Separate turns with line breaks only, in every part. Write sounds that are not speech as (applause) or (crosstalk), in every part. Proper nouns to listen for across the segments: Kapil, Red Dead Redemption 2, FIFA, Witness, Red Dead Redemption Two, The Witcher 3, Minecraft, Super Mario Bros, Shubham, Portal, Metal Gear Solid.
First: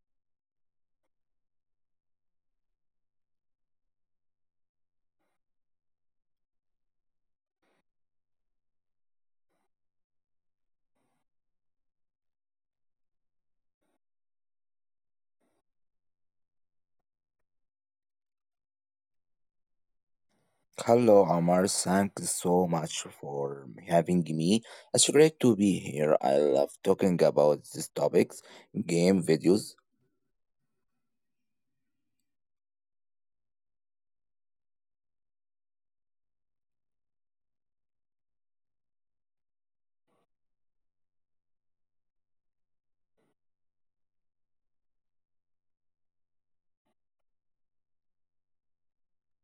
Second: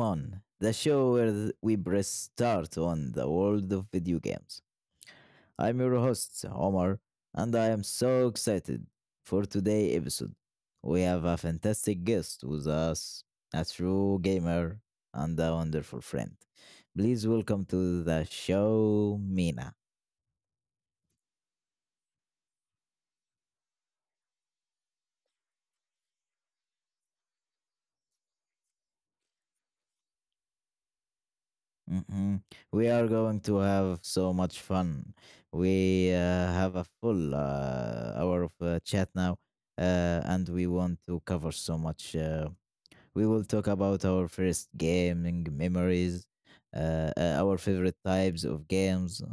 On, the show where we press start on the world of video games. I'm your host, Omar, and I am so excited for today's episode. We have a fantastic guest with us, a true gamer and a wonderful friend. Please welcome to the show, Mina.
Hello, Amar. Thanks so much for having me. It's great to be here. I love talking about these topics game videos.
hmm We are going to have so much fun. We have a full hour of chat now, and we want to cover so much. We will talk about our first gaming memories, our favorite types of games,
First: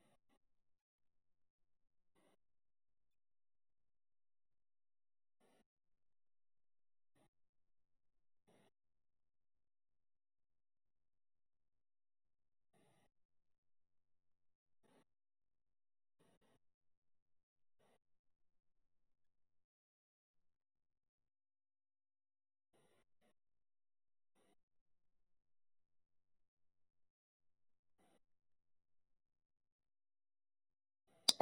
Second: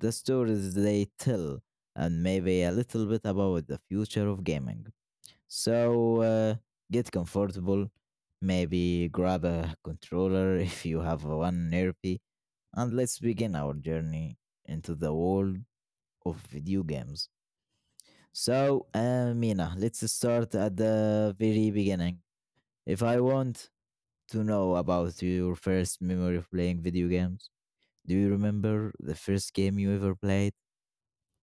the stories they tell, and maybe a little bit about the future of gaming. So get comfortable. Maybe grab a controller (laughs) if you have one nearby, and let's begin our journey into the world of video games. So, Mina, let's start at the very beginning. If I want to know about your first memory of playing video games, do you remember the first game you ever played?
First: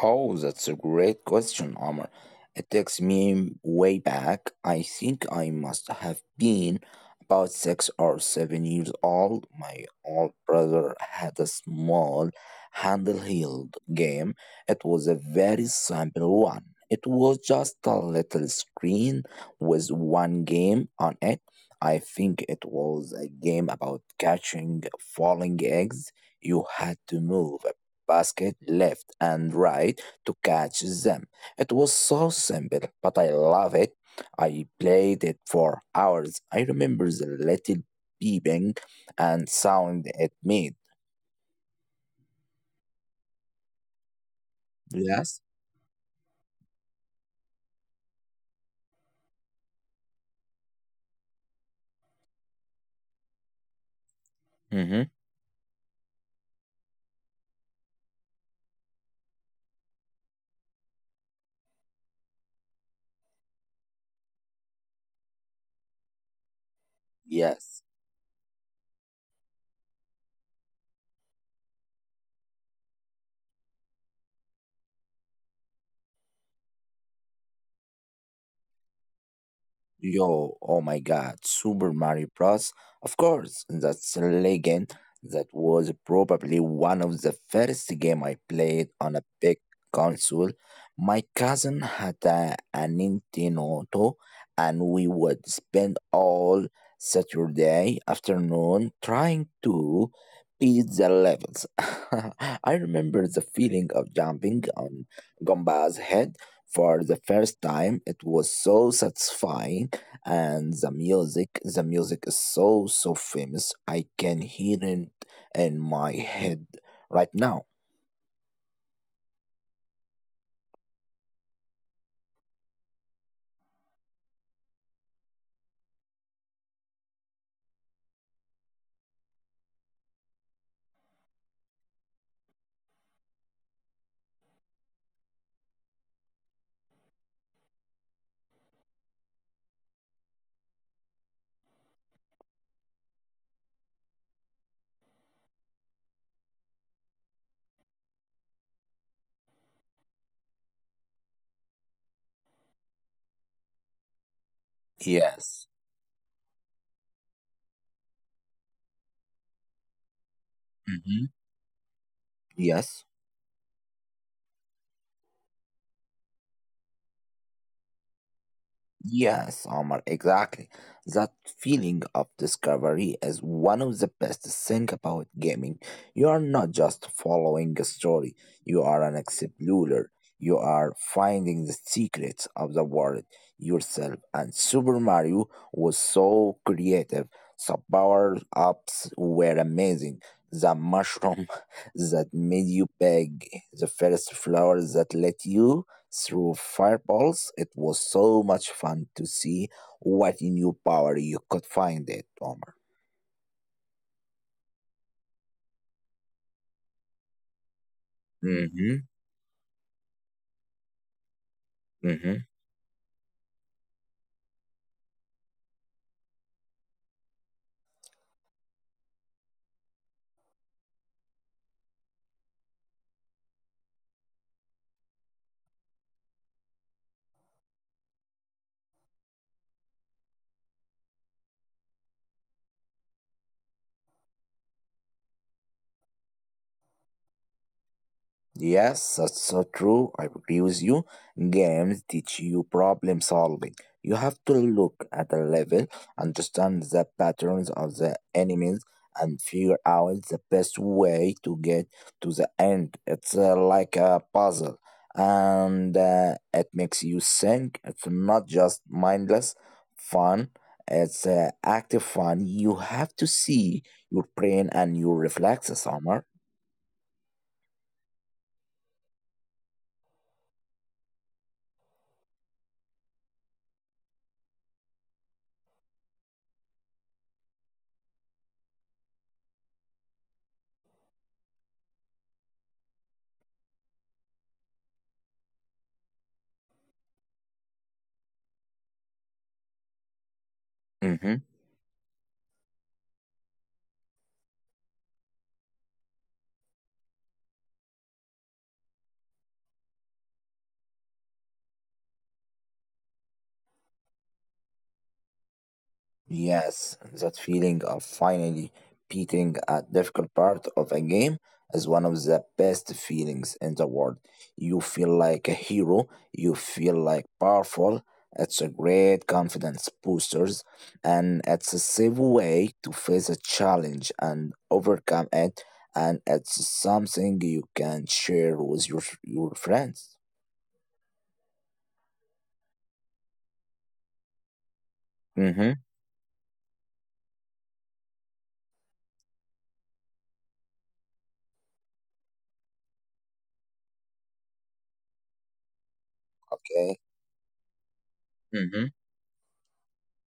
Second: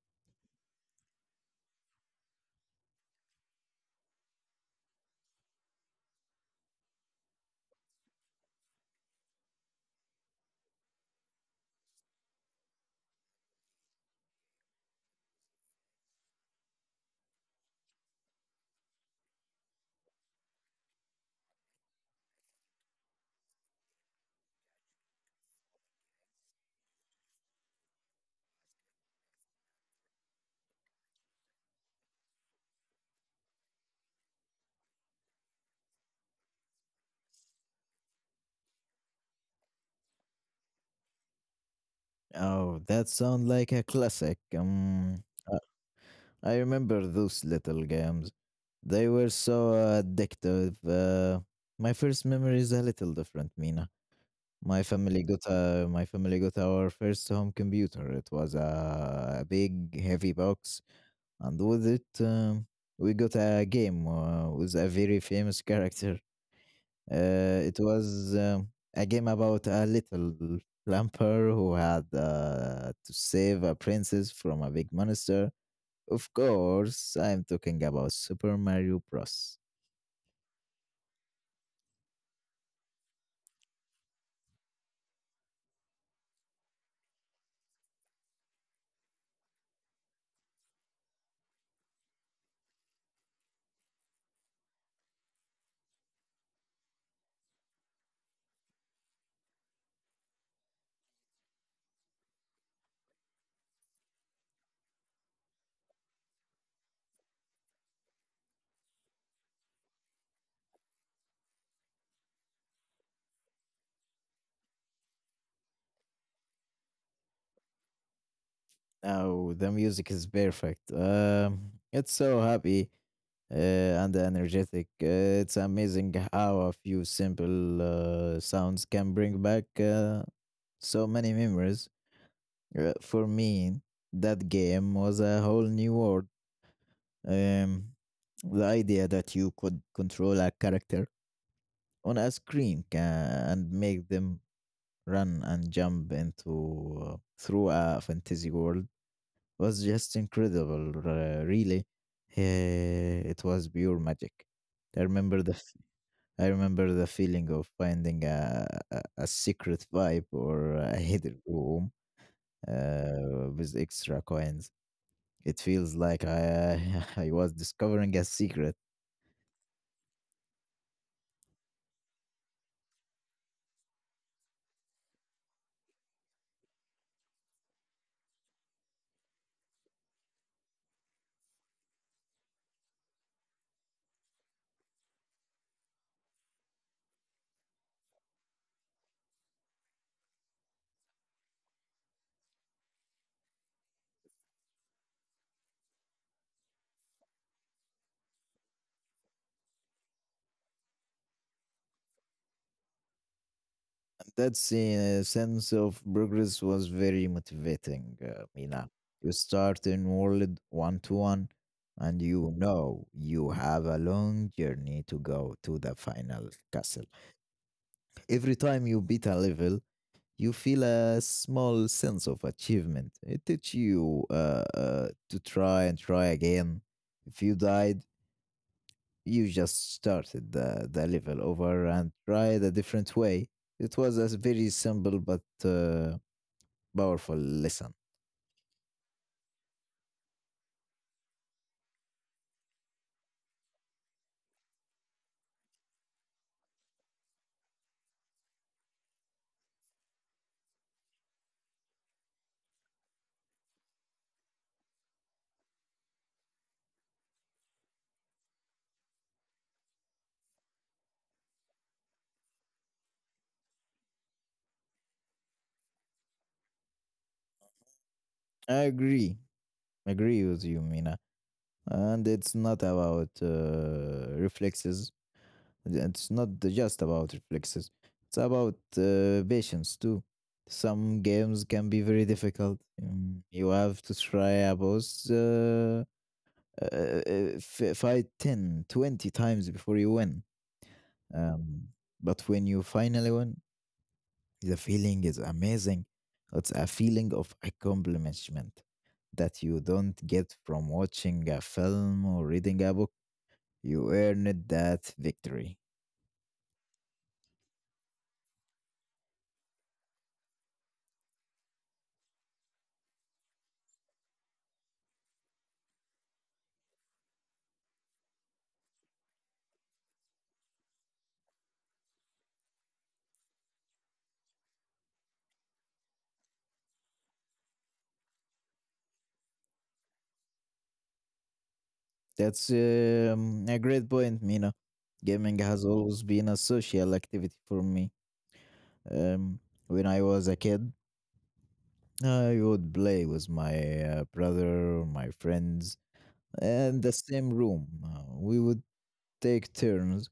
Oh, that's a great question, Omar. It takes me way back. I think I must have been about six or seven years old. My old brother had a small handheld game. It was a very simple one. It was just a little screen with one game on it. I think it was a game about catching falling eggs. You had to move basket left and right to catch them. It was so simple, but I love it. I played it for hours. I remember the little beeping and sound it made.
Oh, that sounds like a classic.
Yes.
I remember those little games. They were so addictive. My first memory is a little different, Mina. My
Mm-hmm.
family got uh, my family got our first home computer. It was a big, heavy box, and with it, we got a game with a very famous character. It
Yes.
was A game about a little plumper who had to save a princess from a big monster. Of course, I'm talking about Super Mario Bros.
Yo, oh my god, Super Mario Bros. Of course, that's a legend. That was probably one of the first game I played on a big console. My cousin had a Nintendo, and we would spend all Saturday afternoon trying to beat the levels. (laughs) I remember the feeling of jumping on Gomba's head for the first time. It was so satisfying, and the music, the music is so so famous. I can hear it in my head right now.
Now the music is perfect. It's so happy and energetic. It's amazing how a few simple sounds can bring back so many memories. For me, that game was a whole new world. Um, the idea that you could control a character on a screen and make them run and jump into through a fantasy world was just incredible, really. It was pure magic. I remember the
Yes.
f- I remember the feeling of finding a secret vibe or a
Hmm.
hidden room
Yes.
with extra coins. It feels like I (laughs) I was discovering a secret.
Yes, Omar, exactly. That feeling of discovery is one of the best things about gaming. You are not just following a story, you are an explorer. You are finding the secrets of the world yourself. And Super Mario was so creative. The power ups were amazing. The mushroom (laughs) that made you big, the first flower that let you through fireballs. It was so much fun to see what new power you could find it, Omar.
That sense of progress was very motivating, Mina.
Mm-hmm.
You start in World 1 to 1, and you know you have a long journey to go to the final castle. Every time you beat a level, you feel a small sense of achievement. It teaches you to try and try again. If you died, you just started the level over and tried a different way. It was a very simple but powerful lesson.
Yes, that's so true. I agree with you. Games teach you problem solving. You have to look at the level, understand the patterns of the enemies, and figure out the best way to get to the end. It's like a puzzle, and it makes you think. It's not just mindless fun. It's active fun. You have to see your brain and your reflexes, Omar.
I agree. Agree with you, Mina. And it's not about reflexes. It's not just about reflexes. It's about patience too. Some games can be very difficult. You have to try a boss fight 10, 20 times before you win.
Hmm
Um, but when you finally win, the feeling is amazing. It's a feeling of accomplishment that you don't get from watching a film or reading a book. You earned that victory.
Yes, that feeling of finally beating a difficult part of a game is one of the best feelings in the world. You feel like a hero, you feel like powerful. It's a great confidence boosters, and it's a safe way to face a challenge and overcome it, and it's something you can share with your friends.
That's a great point, Mina. Gaming
Mm-hmm.
has always been a social activity for me. Um, when I was a kid, I would play with my brother, my friends, in
Okay.
the same room. We would
Mm-hmm.
take turns.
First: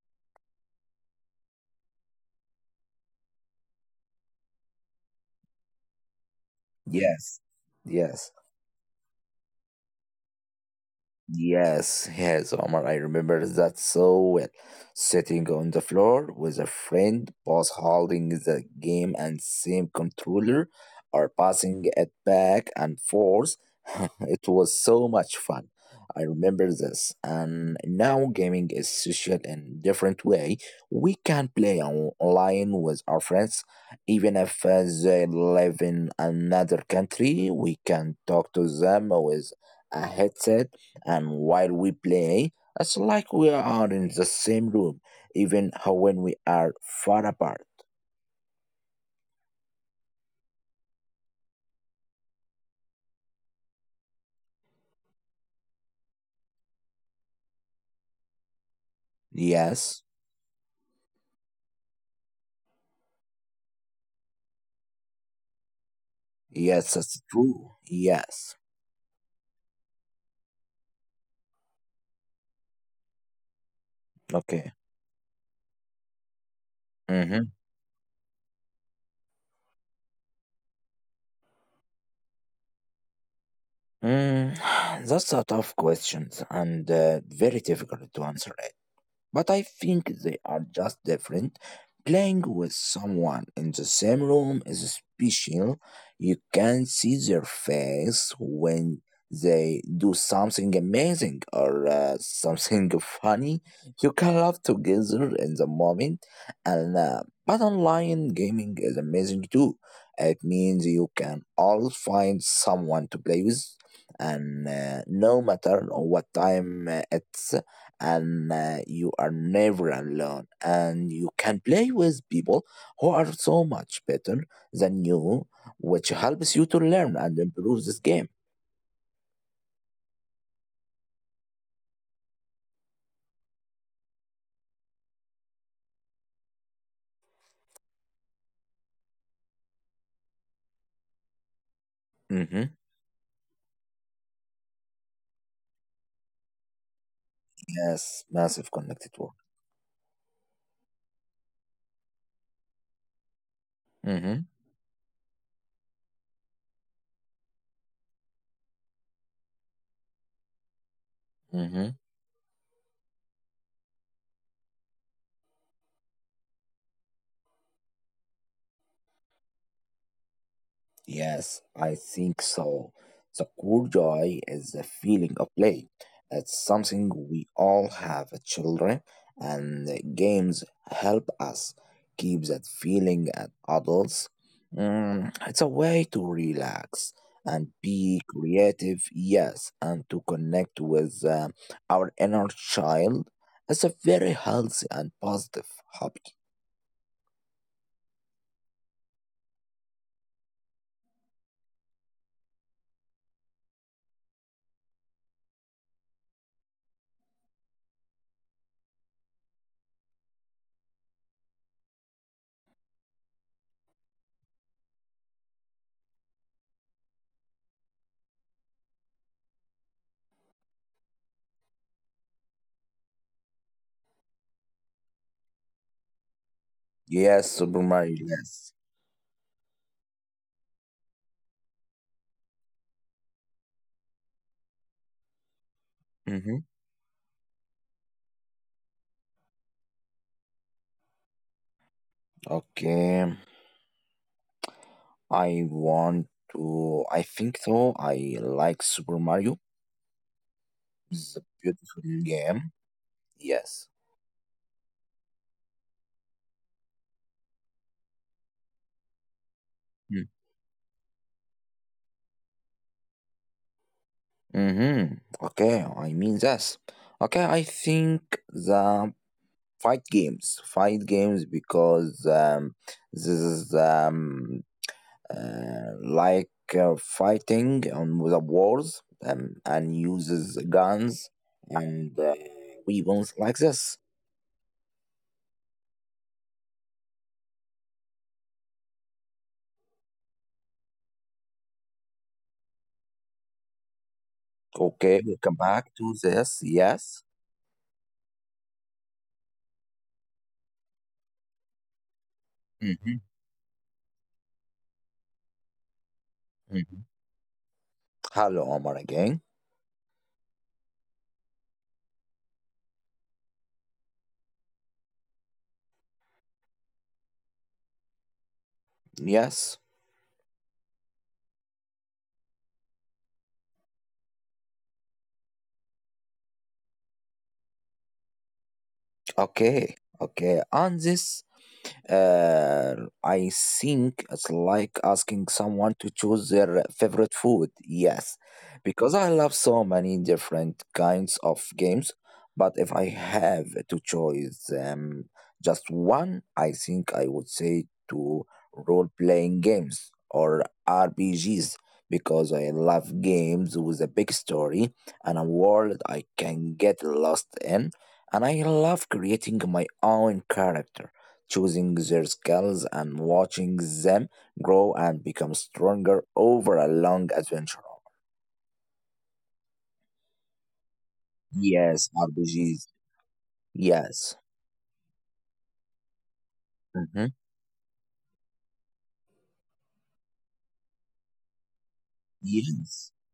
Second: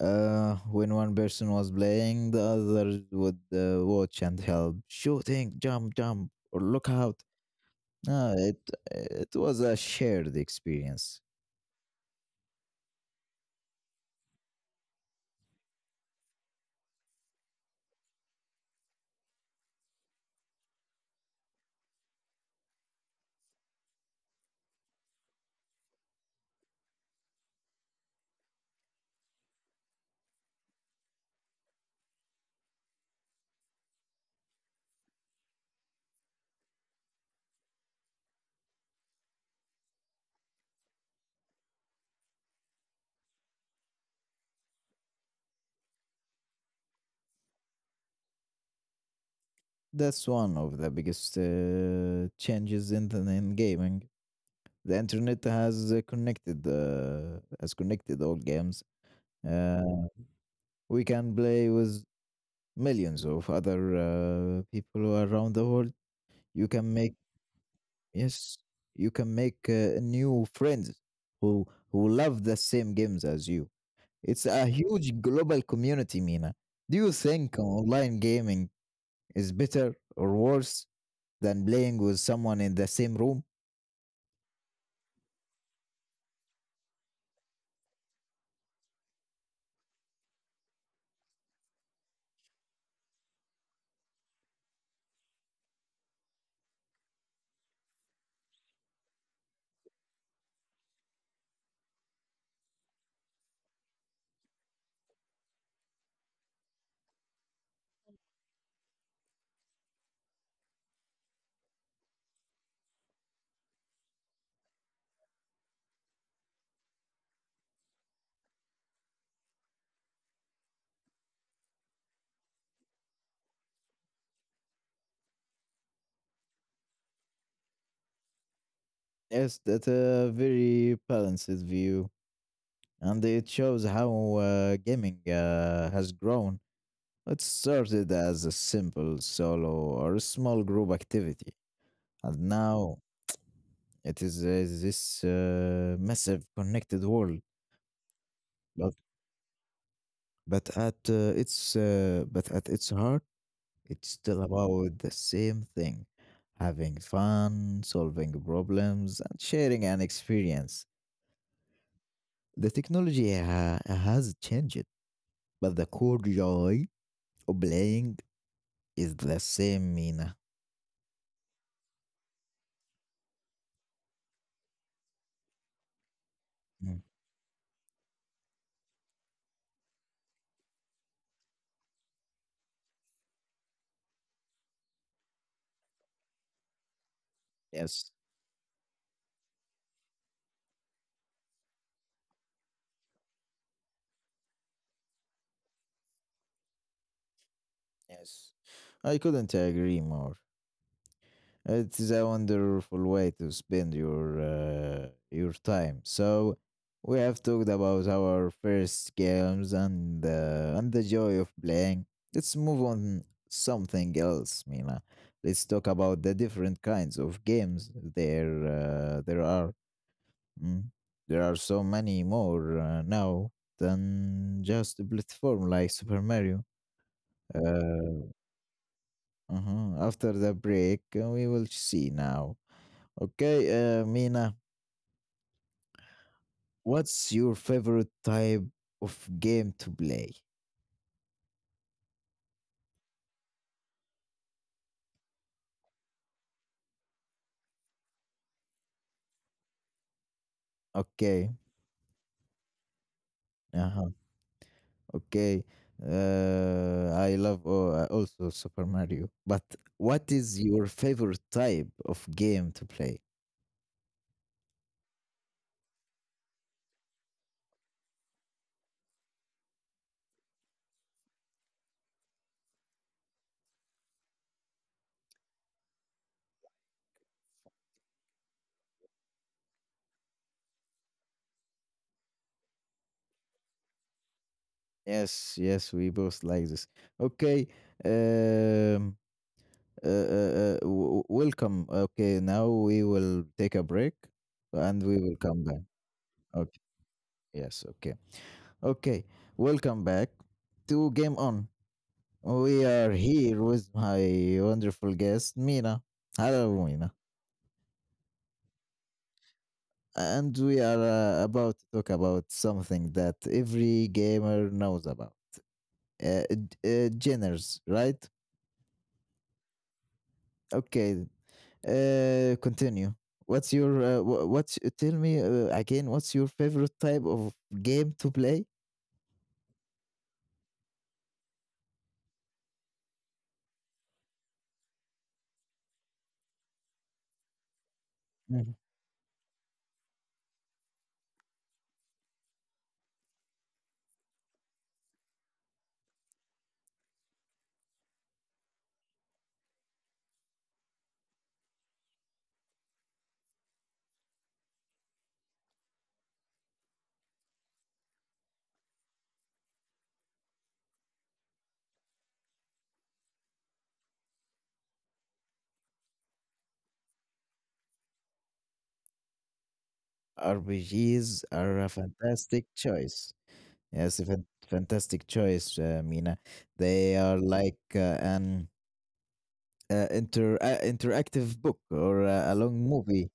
When one person was playing, the other would watch and help. Shooting, jump, jump, or look out.
Yes. Yes.
Uh, it it was a shared experience.
Yes, yes, Omar, I remember that so well. Sitting on the floor with a friend both holding the game and same controller or passing it back and forth. (laughs) It was so much fun. I remember this. And now gaming is social in different way. We can play online with our friends. Even if they live in another country, we can talk to them with a headset and while we play, it's like we are in the same room, even how when we are far apart.
That's one of the biggest changes in in gaming. The internet has connected has connected all games.
Yes,
Uh, we can play with millions of other people around the world. You can
yes,
make
that's true.
Yes,
Yes.
you can make new friends who who love the same games as you. It's a
Okay.
huge global community, Mina. Do you
Mm-hmm.
think online gaming is better or worse than playing with someone in the same room?
Mm, (sighs) that's a tough question and very difficult to answer, but I think they are just different. Playing with someone in the same room is special. You can see their face when they do something amazing or something (laughs) funny. You can laugh together in the moment, and but online gaming is amazing too. It means you can always find someone to play with, and no matter what time it's, and you are never alone, and you can play with people who are so much better than you, which helps you to learn and improve this game.
Yes, that's a very balanced view, and it shows how gaming has grown. It started as a simple solo or a small group activity, and
Mm-hmm.
now it is, this massive connected world,
Yes, massive
but
connected work.
but at its but at its heart, it's
Mm-hmm.
still about the same thing: having fun, solving problems, and sharing an experience.
Mm-hmm.
The technology has changed, but the core joy of playing is the same, Mina.
Yes, I think so. The core joy is the feeling of play. It's
Mm.
something we all have as children, and games help us keep that feeling as adults. It's a way to relax and
Yes,
be creative, yes, and to connect with our inner child. It's a very healthy and positive hobby.
yes, I couldn't agree more. It is a wonderful way to spend your time. So we have talked about our first games and the joy of playing. Let's move on something else, Mina. Let's talk about the different kinds of games there there are. Mm. There are so many more now than just a platform like Super Mario.
Yes, Super Mario,
Uh,
yes.
uh-huh. After the break, we will see now. Okay, Mina,
Mm-hmm.
what's your favorite type of game to play?
Okay. I want to. I think so. I like Super Mario. It's a
Okay,
beautiful game. Yes.
uh-huh, okay. I love also Super Mario, but what is your favorite type of game to play?
Mm-hmm. Okay, I mean this. Okay, I think the fight games, because this is like fighting on the wars and uses guns and weapons like this.
Yes, we both like this. Okay, um, welcome. Okay, now we will take a break and we
Okay,
will
we come
come back.
back to this.
Okay,
Yes.
yes, okay. Okay, welcome back to Game On. We are
Mhm.
here with my wonderful guest, Mina. Hello,
Mhm.
Mina.
Hello, Omar again.
And we are about to talk about something that every gamer knows about uh, genres, right?
Yes.
Okay, continue. What's your, tell me again, what's your favorite type of game to play?
Okay. Okay. On this, I think it's like asking someone to choose their favorite food. Yes,
Mhm.
because I love so many different kinds of games, but if I have to choose just one, I think I would say to role-playing games or RPGs, because I love games with a big story and a world I can get lost in, and I love creating my own character, choosing their skills and watching them grow and become stronger over a long adventure.
RPGs are a
Yes,
fantastic
RPGs.
choice. Yes, a
Yes.
fantastic choice, Mina. They
Hmm.
are like an interactive book or a long
Yes.
movie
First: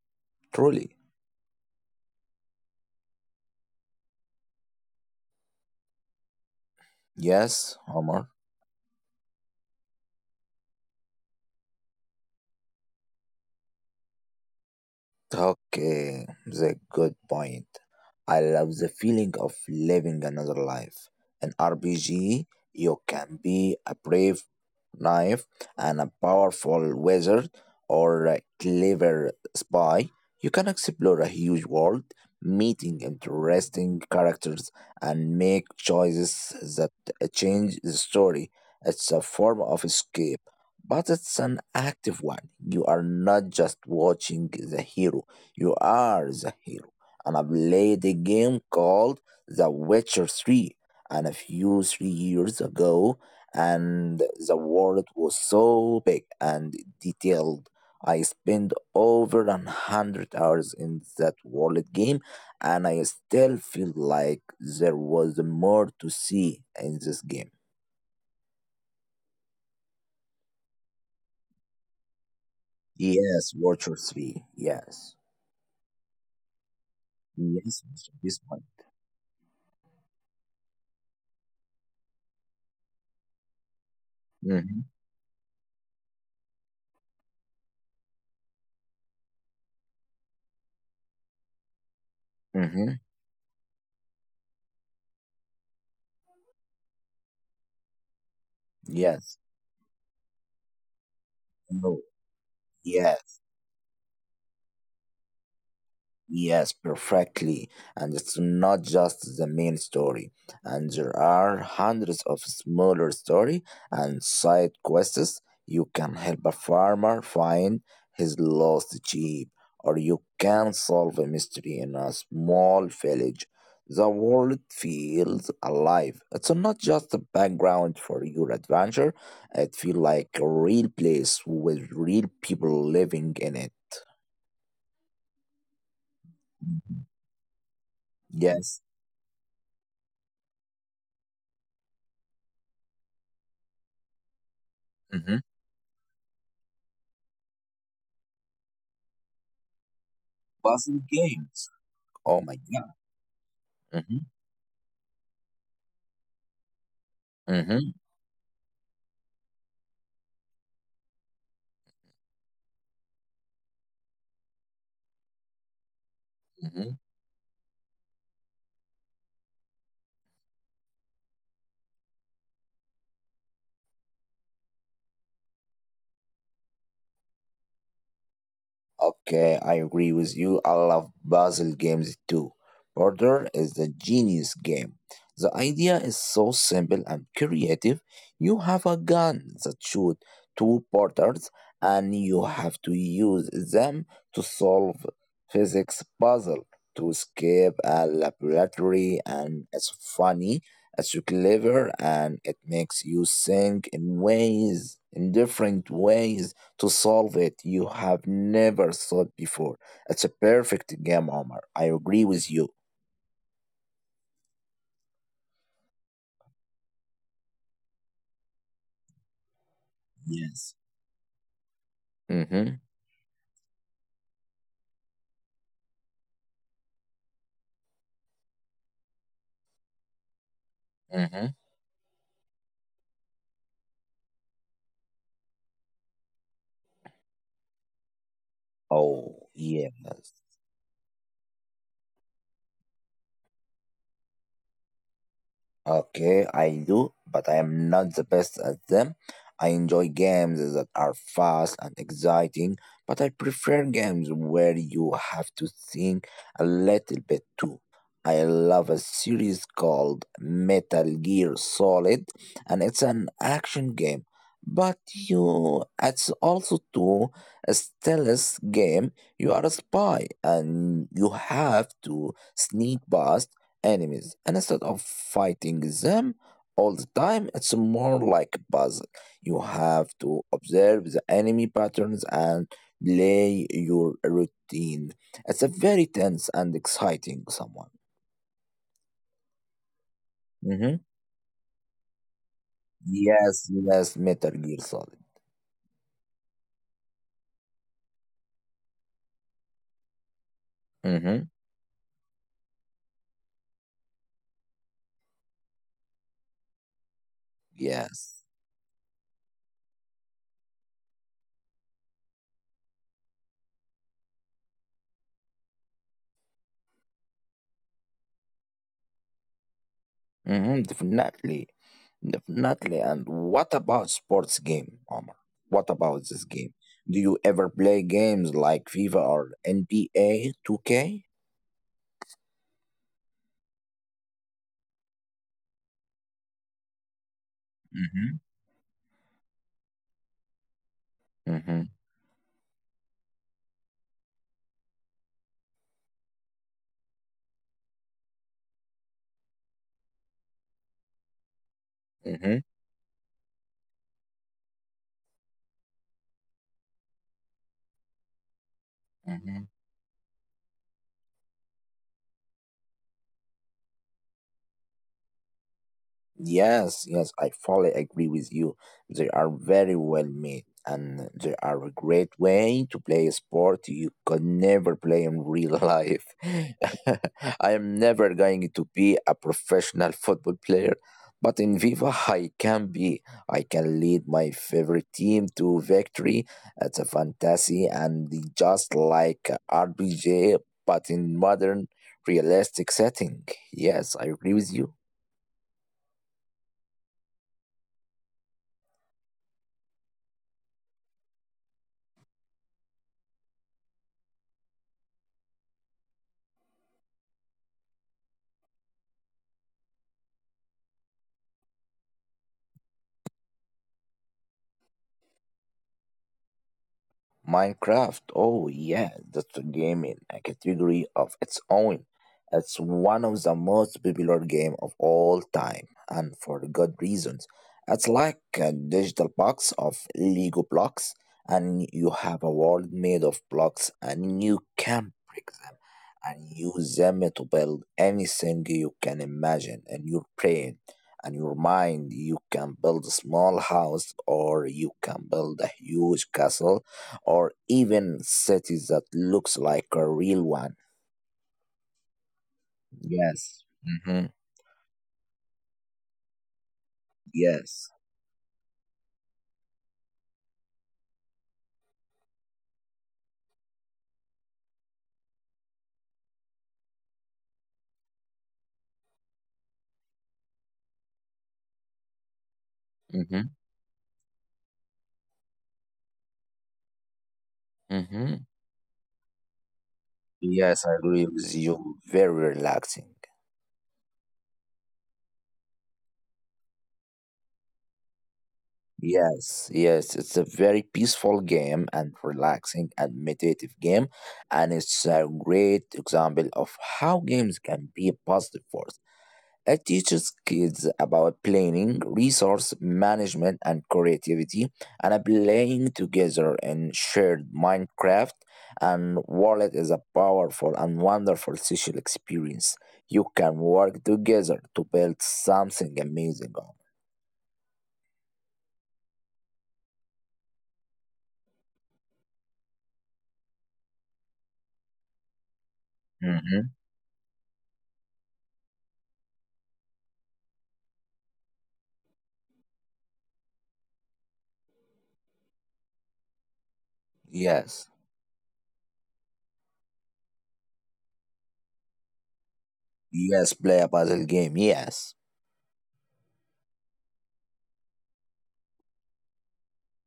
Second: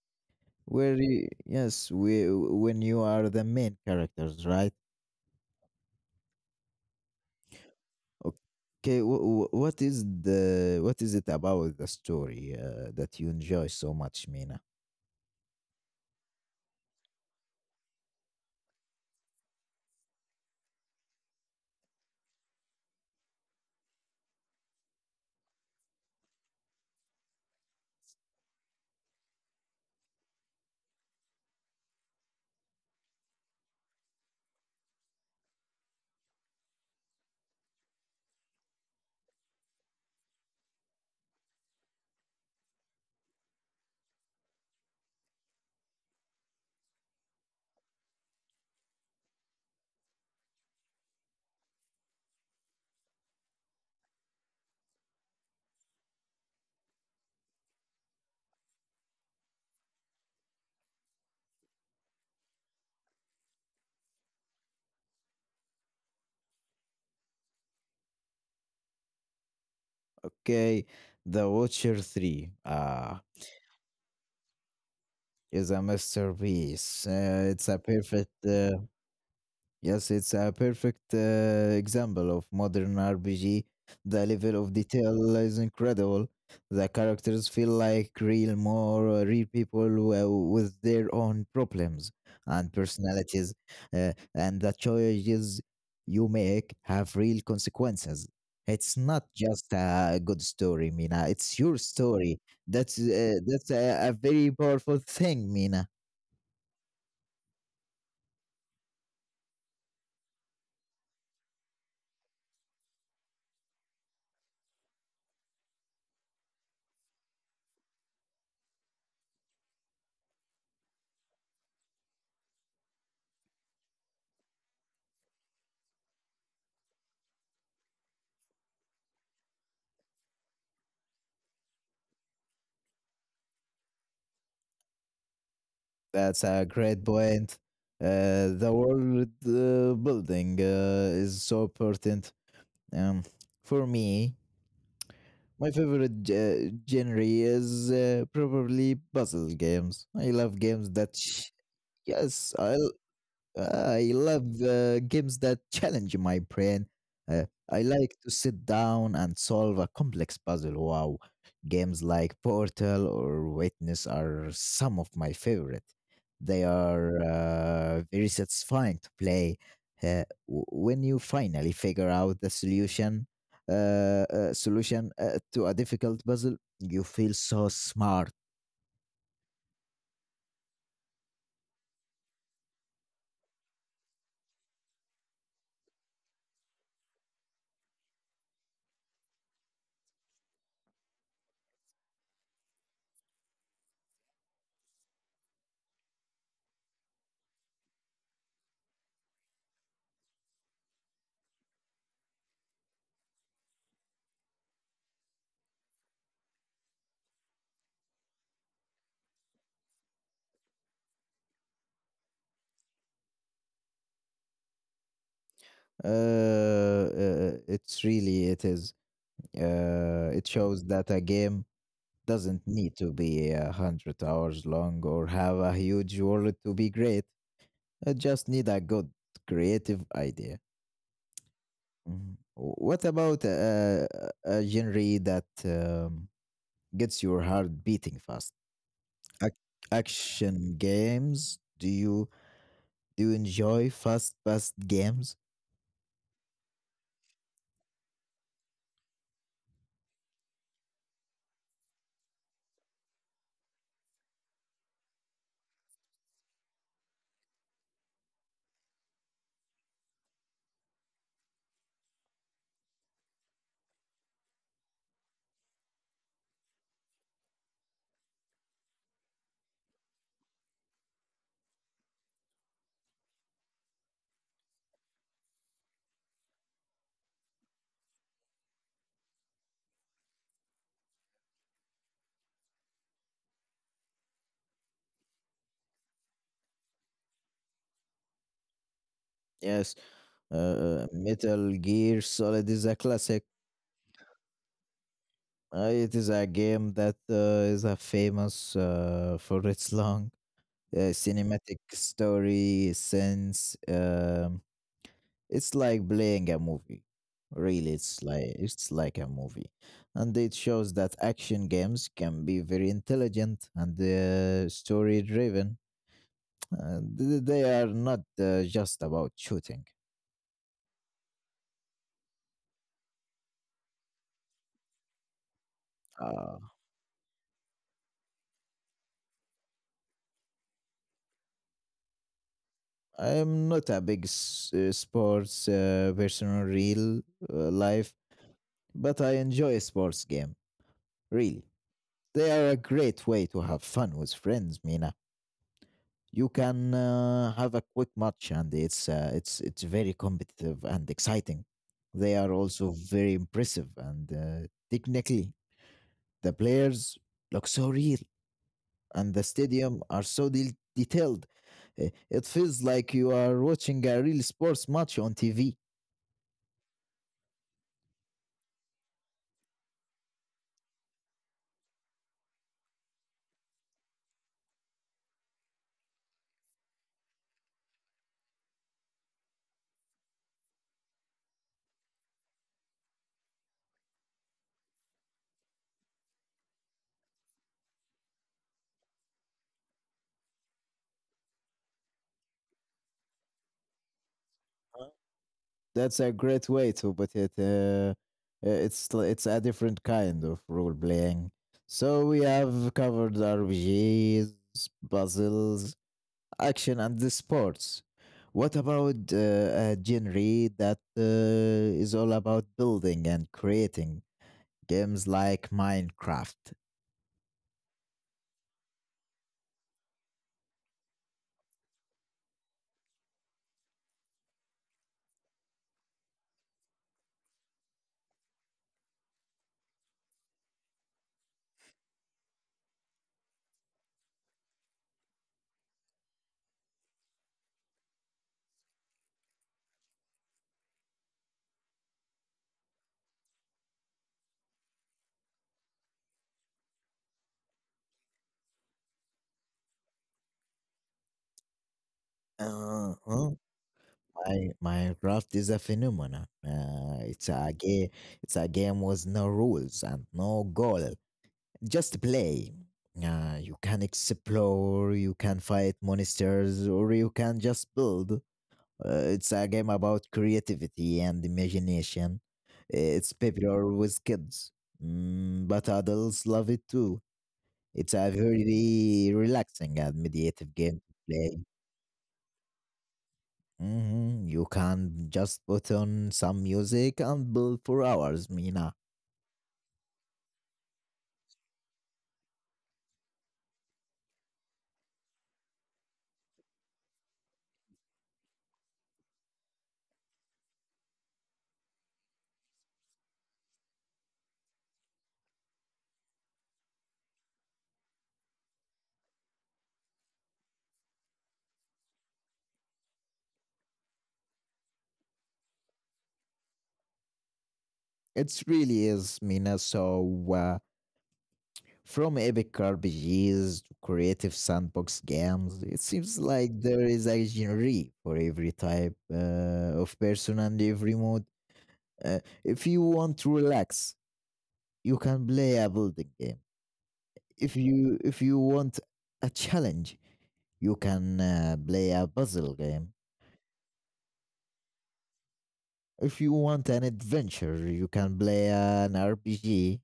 where
Truly.
you, yes we when you are the main characters, right?
Yes, Omar.
Okay, what is the, what is it about the story that you enjoy so much, Mina?
Okay, that's a good point. I love the feeling of living another life. In RPG, you can be a brave knife and a powerful wizard or a clever spy. You can explore a huge world, meeting interesting characters, and make choices that change the story. It's a form of escape, but it's an active one. You are not just watching the hero, you are the hero. And I played a game called The Witcher 3 and a few three years ago, and the world was so big and detailed. I spent over a hundred hours in that world game, and I still feel like there was more to see in this game.
Okay, the Witcher 3
Yes, Witcher 3, yes.
is a masterpiece, it's a
Yes, Mr.
perfect
This Boy.
yes, it's a perfect example of modern RPG. The level of
Mm-hmm.
detail is incredible. The characters feel like real, more real people with their own problems and
Mm-hmm.
personalities, and the choices you make have real consequences. It's not
Yes.
just a good story, Mina. It's your
No.
story.
Yes.
That's a very powerful thing, Mina.
Yes, perfectly. And it's not just the main story. And there are hundreds of smaller story and side quests. You can help a farmer find his lost sheep, or you can solve a mystery in a small village. The world feels alive. It's not just a background for your adventure. It feels like a real place with real people living in it.
That's a great point. The
Yes.
world building is so important. Um, for me,
Mhm.
my favorite genre is probably puzzle games. I love games
Buzzing
that,
games. Oh
yes,
my
I
God.
I
Hmm
love games that challenge my brain. Uh, I
hmm
like to sit down and solve a complex puzzle. Wow. Games like Portal or Witness are some of my favorite. They
hmm
are very satisfying to play. When you finally figure out the solution, to a difficult puzzle, you feel so smart.
Okay, I agree with you. I love puzzle games too. Border is the genius game. The idea is so simple and creative. You have a gun that shoots two porters, and you have to use them to solve physics puzzle to escape a laboratory. And it's funny, it's clever, and it makes you think in ways, in different ways to solve it you have never thought before. It's a perfect game, Omar. I agree with you.
It's really it is. It
Yes.
shows that a game doesn't
Mm-hmm.
need to be a hundred hours long or have a huge world to be great. I just need a good creative idea.
Mm-hmm.
Mhm. What about a genre that gets your heart beating fast?
Oh,
Ac-
yes.
Action games? Do you enjoy fast-paced games?
Okay, I do, but I am not the best at them. I enjoy games that are fast and exciting, but I prefer games where you have to think a little bit too. I love a series called Metal Gear Solid, and it's an action game. But you, it's also too a stealth game. You are a spy, and you have to sneak past enemies, and instead of fighting them all the time, it's more like a puzzle. You have to observe the enemy patterns and play your routine. It's a very tense and exciting someone.
Yes,
Mm-hmm.
Metal Gear Solid is a classic.
Yes, yes, metal gear solid.
It is a game that is famous for its long
Mm-hmm.
cinematic story sense. It's like playing a movie. Really, it's
Yes.
like a movie, and it shows that action games can be very intelligent and story driven. They are not just about shooting.
Mm-hmm. Definitely, definitely. And what about sports game, Omar? What about this
Uh,
game? Do you ever play games like FIFA or NBA 2K?
I'm not a big sports person in real life,
Uh
but I enjoy sports game.
huh. Uh
Really,
huh.
they are a great way to have fun with friends. Mina, you can have a quick match, and it's very competitive and exciting. They
Uh
are
huh.
also very impressive, and technically, the players look so real, and
Uh
the
huh.
stadium are so detailed. It feels like you are watching a real sports match on TV.
Yes, yes, I fully agree with you. They are very well made, and they are a great way to play a sport you could never play in real life. (laughs) I am never going to be a professional football player, but in Viva I can be. I can lead my favorite team to victory. It's a fantasy and just like RPG, but in modern realistic setting. Yes, I agree with you.
That's a great way to put it. It's a different kind of role playing. So we have covered RPGs, puzzles, action, and the sports. What about a genre that is all about building and creating games like Minecraft?
Minecraft, oh yeah, that's a game in a category of its own. It's one of the most popular game of all time, and for good reasons. It's like a digital box of Lego blocks, and you have a world made of blocks, and you can break them and use them to build anything you can imagine in your brain and your mind. You can build a small house, or you can build a huge castle or even cities that looks like a real one.
Uh, oh,
Yes. hmm
my, Minecraft is a phenomenon.
Yes.
It's a game with no rules and no goal, just play. You can explore, you can fight monsters, or you can just build. Uh, it's a game about creativity and imagination. It's
hmm
popular with kids, but adults love it too. It's a
hmm
very relaxing and meditative
Yes, I
game to
agree with
play.
you. Very relaxing.
You can just put on some music and build for hours, Mina.
Yes, yes, it's a very peaceful game and relaxing and meditative game, and it's a great example of how games can be positive force. It teaches kids about planning, resource management, and creativity, and are playing together in shared Minecraft and Wallet is a powerful and wonderful social experience. You can work together to build something amazing.
It really is, Mina. So, uh, from epic RPGs to creative sandbox games, it seems
Mm-hmm.
like there is a genre for every type of person and every mood. If you want to relax, you can play a building game. If
Yes.
you if you want a challenge, you can play a puzzle game.
Yes, play a puzzle game. Yes.
If you want an adventure, you can play an RPG.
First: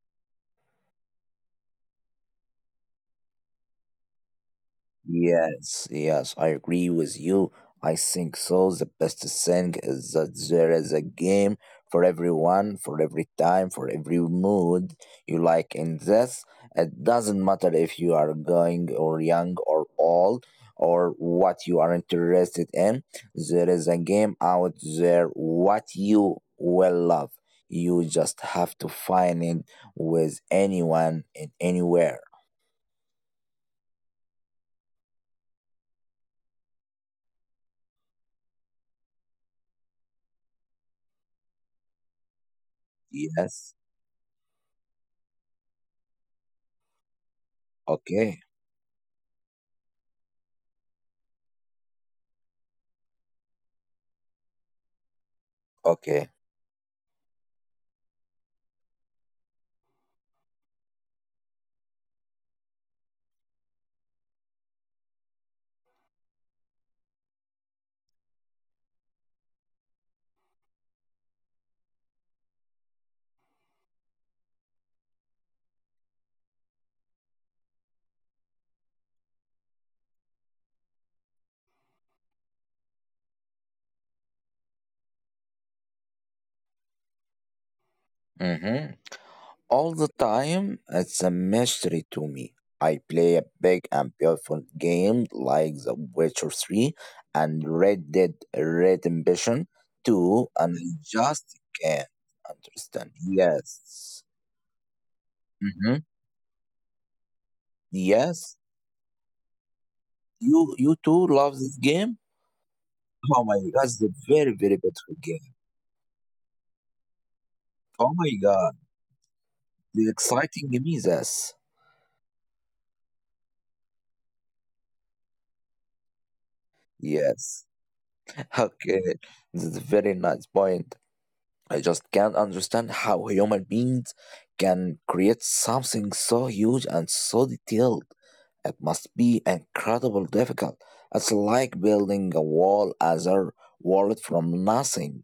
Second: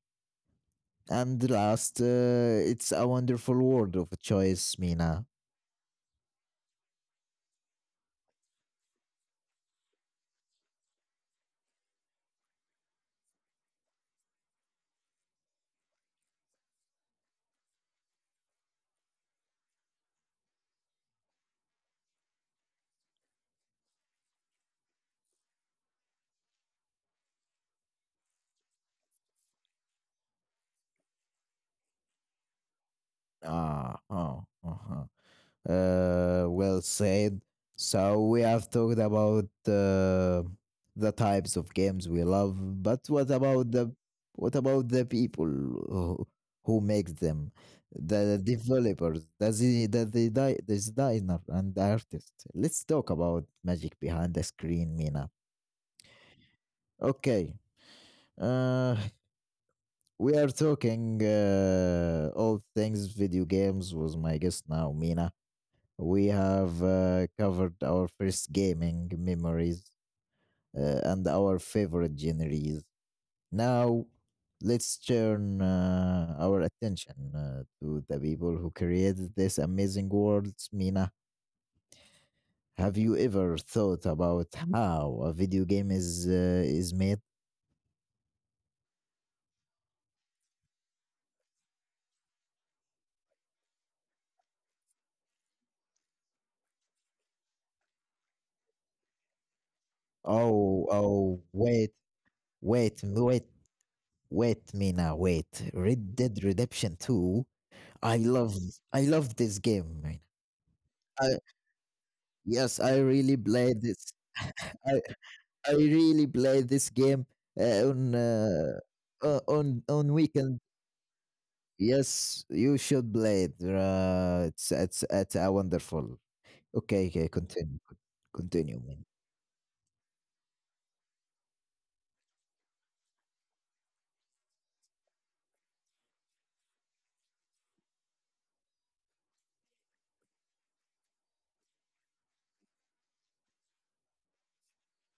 And last, it's a wonderful world of choice, Mina.
Yes, yes, I agree with you. I think so. The best thing is that there is a game for everyone, for every time, for every mood you like in this. It doesn't matter if you are going or young or old or what you are interested in. There is a game out there what you will love. You just have to find it with anyone and anywhere.
Ah, oh, uh-huh. Well said. So we have talked about the types of games we love, but
Yes.
what about the people who makes them, the
Okay.
developers, the zi- the, di- the designer and the artist? Let's talk about magic behind the screen, Mina.
Okay.
Okay. Uh, we are talking all things video games was my guest now, Mina. We have covered our first gaming memories and our favorite genres. Now, let's turn our attention to the people who created this amazing world. Mina, have you ever thought about how a video game is made?
Mhm. All the time, it's a mystery to me. I play a big and beautiful game like The Witcher 3 and Red Dead Redemption 2, and I
Oh, oh,
just
wait,
can't
wait,
understand.
wait,
Yes.
wait, Mina, wait.
Mhm.
Red Dead Redemption Two. I
Yes.
love, I love this game. Mina.
You too
I,
love this game?
Yes, I really
Oh my
play
god, it's a
this.
very, very
(laughs) I
beautiful game.
I really play this game uh,
Oh
on
my god.
uh,
The
on weekend.
exciting game is this.
Yes, you should play it. It's a wonderful. Okay, okay,
Yes.
continue, man.
Okay. This is a very nice point. I just can't understand how human beings can create something so huge and so detailed. It must be incredibly difficult. It's like building a wall as a world from nothing.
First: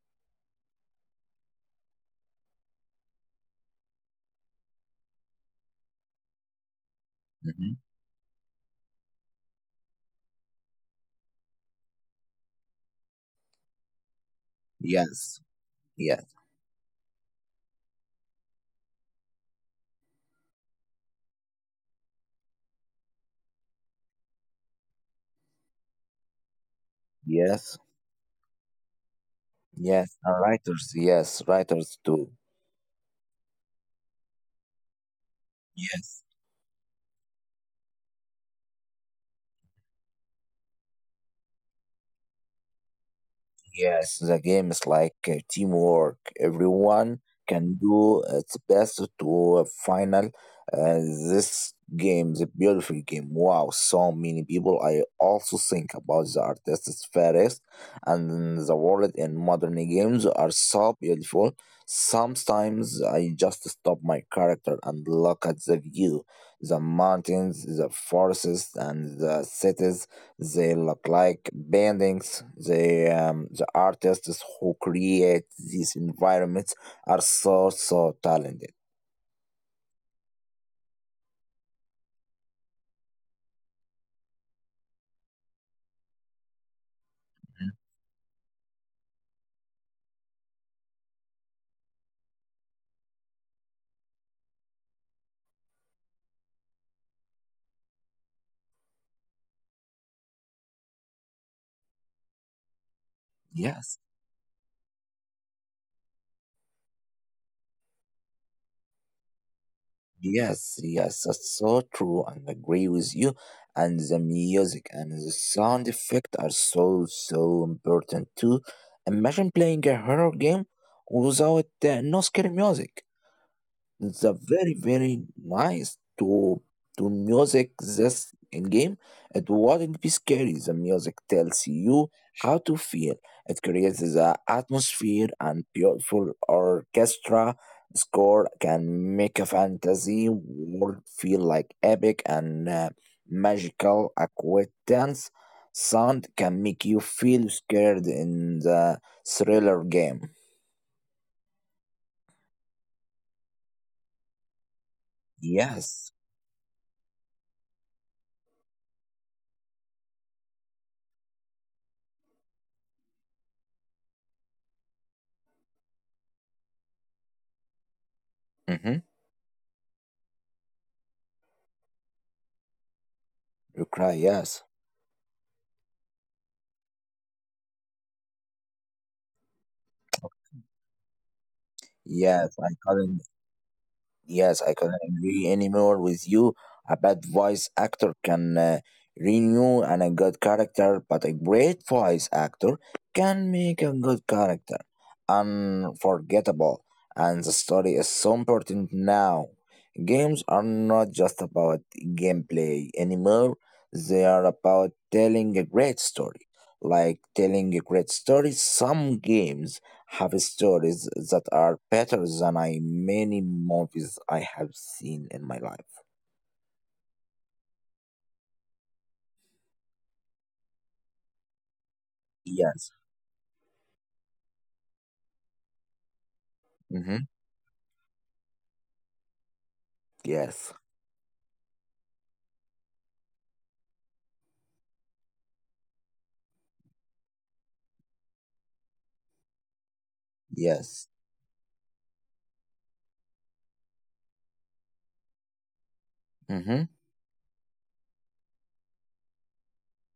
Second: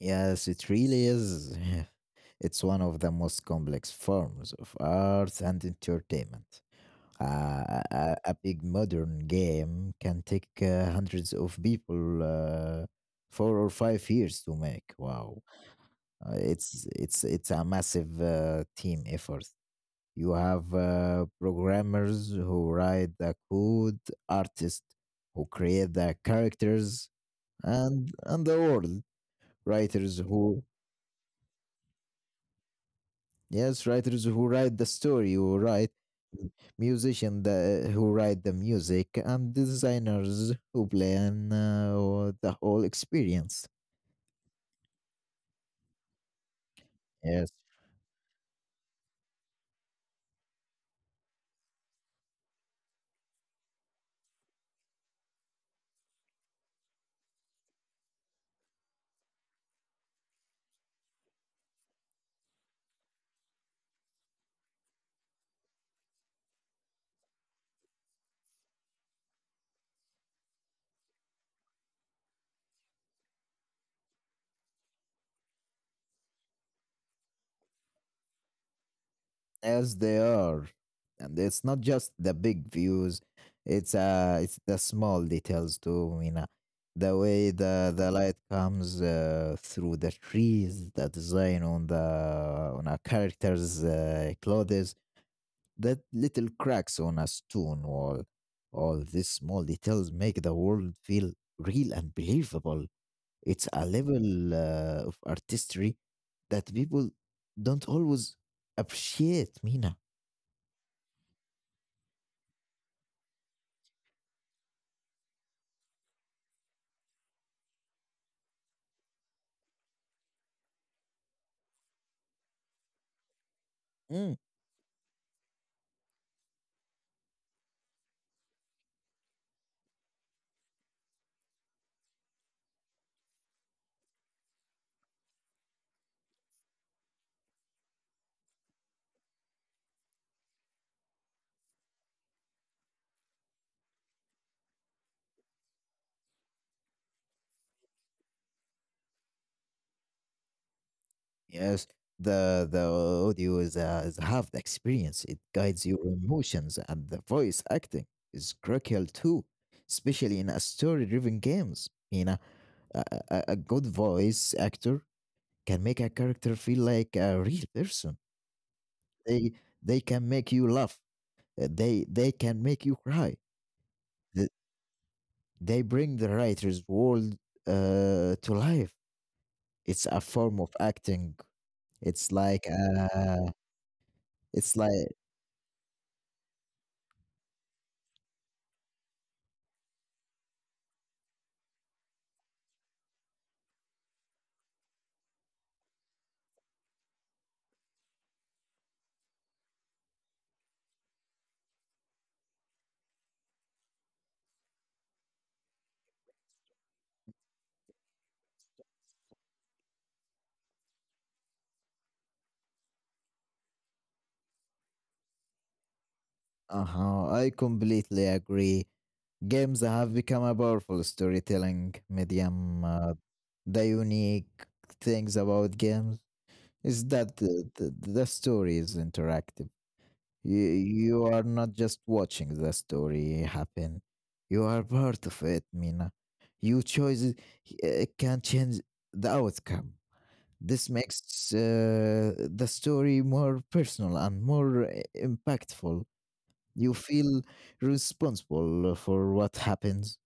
Yes, it really is. (laughs) It's one of the most complex forms of art and entertainment.
Mhm.
A big modern game can take hundreds of people 4 or 5 years to make. Wow,
Yes, yes,
it's a massive team effort. You have programmers who write the code, artists who create the characters,
yes,
and the world writers
yes. And
who...
writers, yes, writers too.
Yes, writers who write the story, who write
Yes.
musician the, who write the music, and designers who plan the whole experience.
Yes, the game is like teamwork. Everyone
Yes,
can do its best to a final. Uh, this game is a beautiful game. Wow, so many people. I also think about the artists first and the world in modern games are so beautiful. Sometimes I just stop my character and look at the view, the mountains, the forests, and the cities they look like paintings. They, the artists who create these environments are so, so talented.
as they are, and it's not just the big views; it's the small details too. You know, the way
Mhm.
the light comes through the trees, the design on the on a character's clothes, that little cracks on a stone wall, all these small details make the world feel real and believable. It's a
Yes,
level of artistry that people don't always appreciate, Mina.
yes, yes, that's so true, and agree with you. And the music and the sound effect are so, so important too. Imagine playing a horror game without no scary music. It's
Mm,
a very very nice to music this in game. It wouldn't be scary. The music tells you how to feel. It creates the atmosphere and beautiful orchestra score can make a fantasy world feel like epic and magical. Acquaintance sound can make you feel scared in the thriller game.
yes, the audio is half the experience. It guides your
Yes.
emotions, and the voice acting is critical too, especially in a story-driven games. You know, a, a good voice actor can make a character feel like a real person.
Mm-hmm.
They they can make you laugh. They can make you cry.
You cry.
Th-
Yes.
They bring the writer's world to life. It's a form of acting. It's like
Yes, I couldn't.
uh, it's
Yes, I
like
couldn't agree anymore with you. A bad voice actor can renew and a good character, but a great voice actor can make a good character unforgettable. And the story is so important now. Games are not just about gameplay anymore. They are about telling a great story. Like telling a great story, some games have stories that are better than I many movies I have seen in my life.
uh huh. I completely agree. Games have become a powerful storytelling medium.
Yes.
The unique things about games is
Mm-hmm.
the story is interactive.
Yes.
You are not just watching the story happen. You are part of it, Mina. Your choices can change the outcome. This
Yes.
makes the story more personal and more impactful.
Mm-hmm.
You feel responsible for what happens.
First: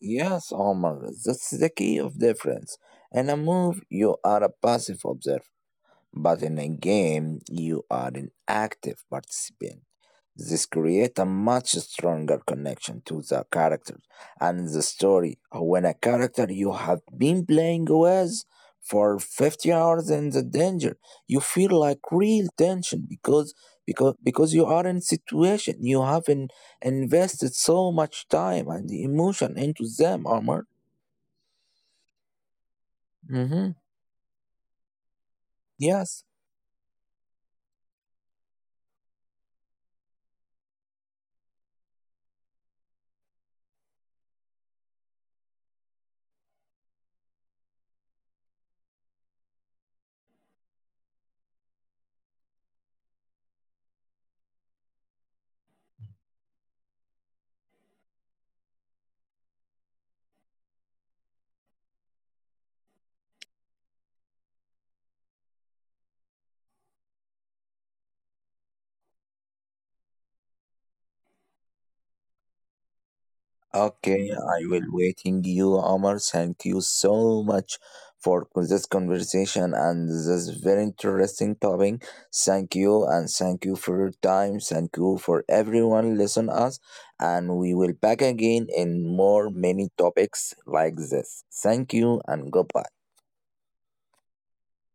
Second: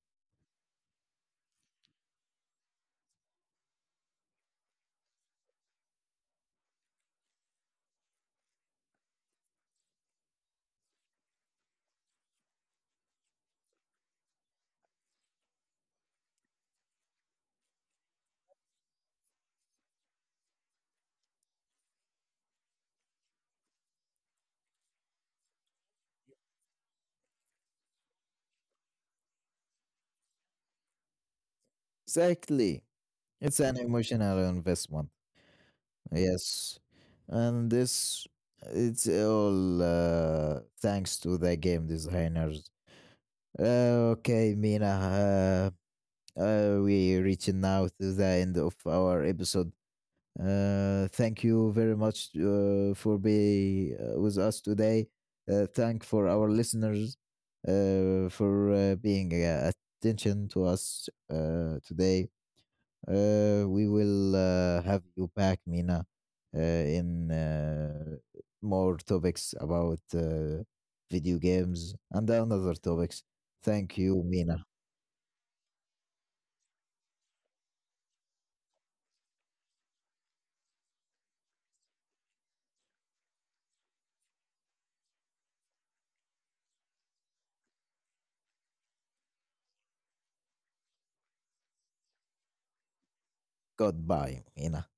Yes, Omar. That's the key of difference. In a movie, you are a passive observer. But in a game, you are an active participant. This creates a much stronger connection to the character and the story. When a character you have been playing with for 50 hours in the danger, you feel like real tension because you are in a situation you haven't invested so much time and emotion into them, Omar.
Exactly. It's
Hmm
an emotional investment.
Yes.
Yes. And this, it's all thanks to the game designers. Okay, Mina, we reaching now to the end of our episode. Thank you very much for being with us today. Thank for our listeners for being attention to us today. We will have you back, Mina, in more topics about video games and other topics. Thank you,
Okay,
Mina.
I will waiting you, Omar. Thank you so much for this conversation and this very interesting topic. Thank you and thank you for your time. Thank you for everyone listen us and we will back again in more many topics like this. Thank you and goodbye.
Goodbye, ina.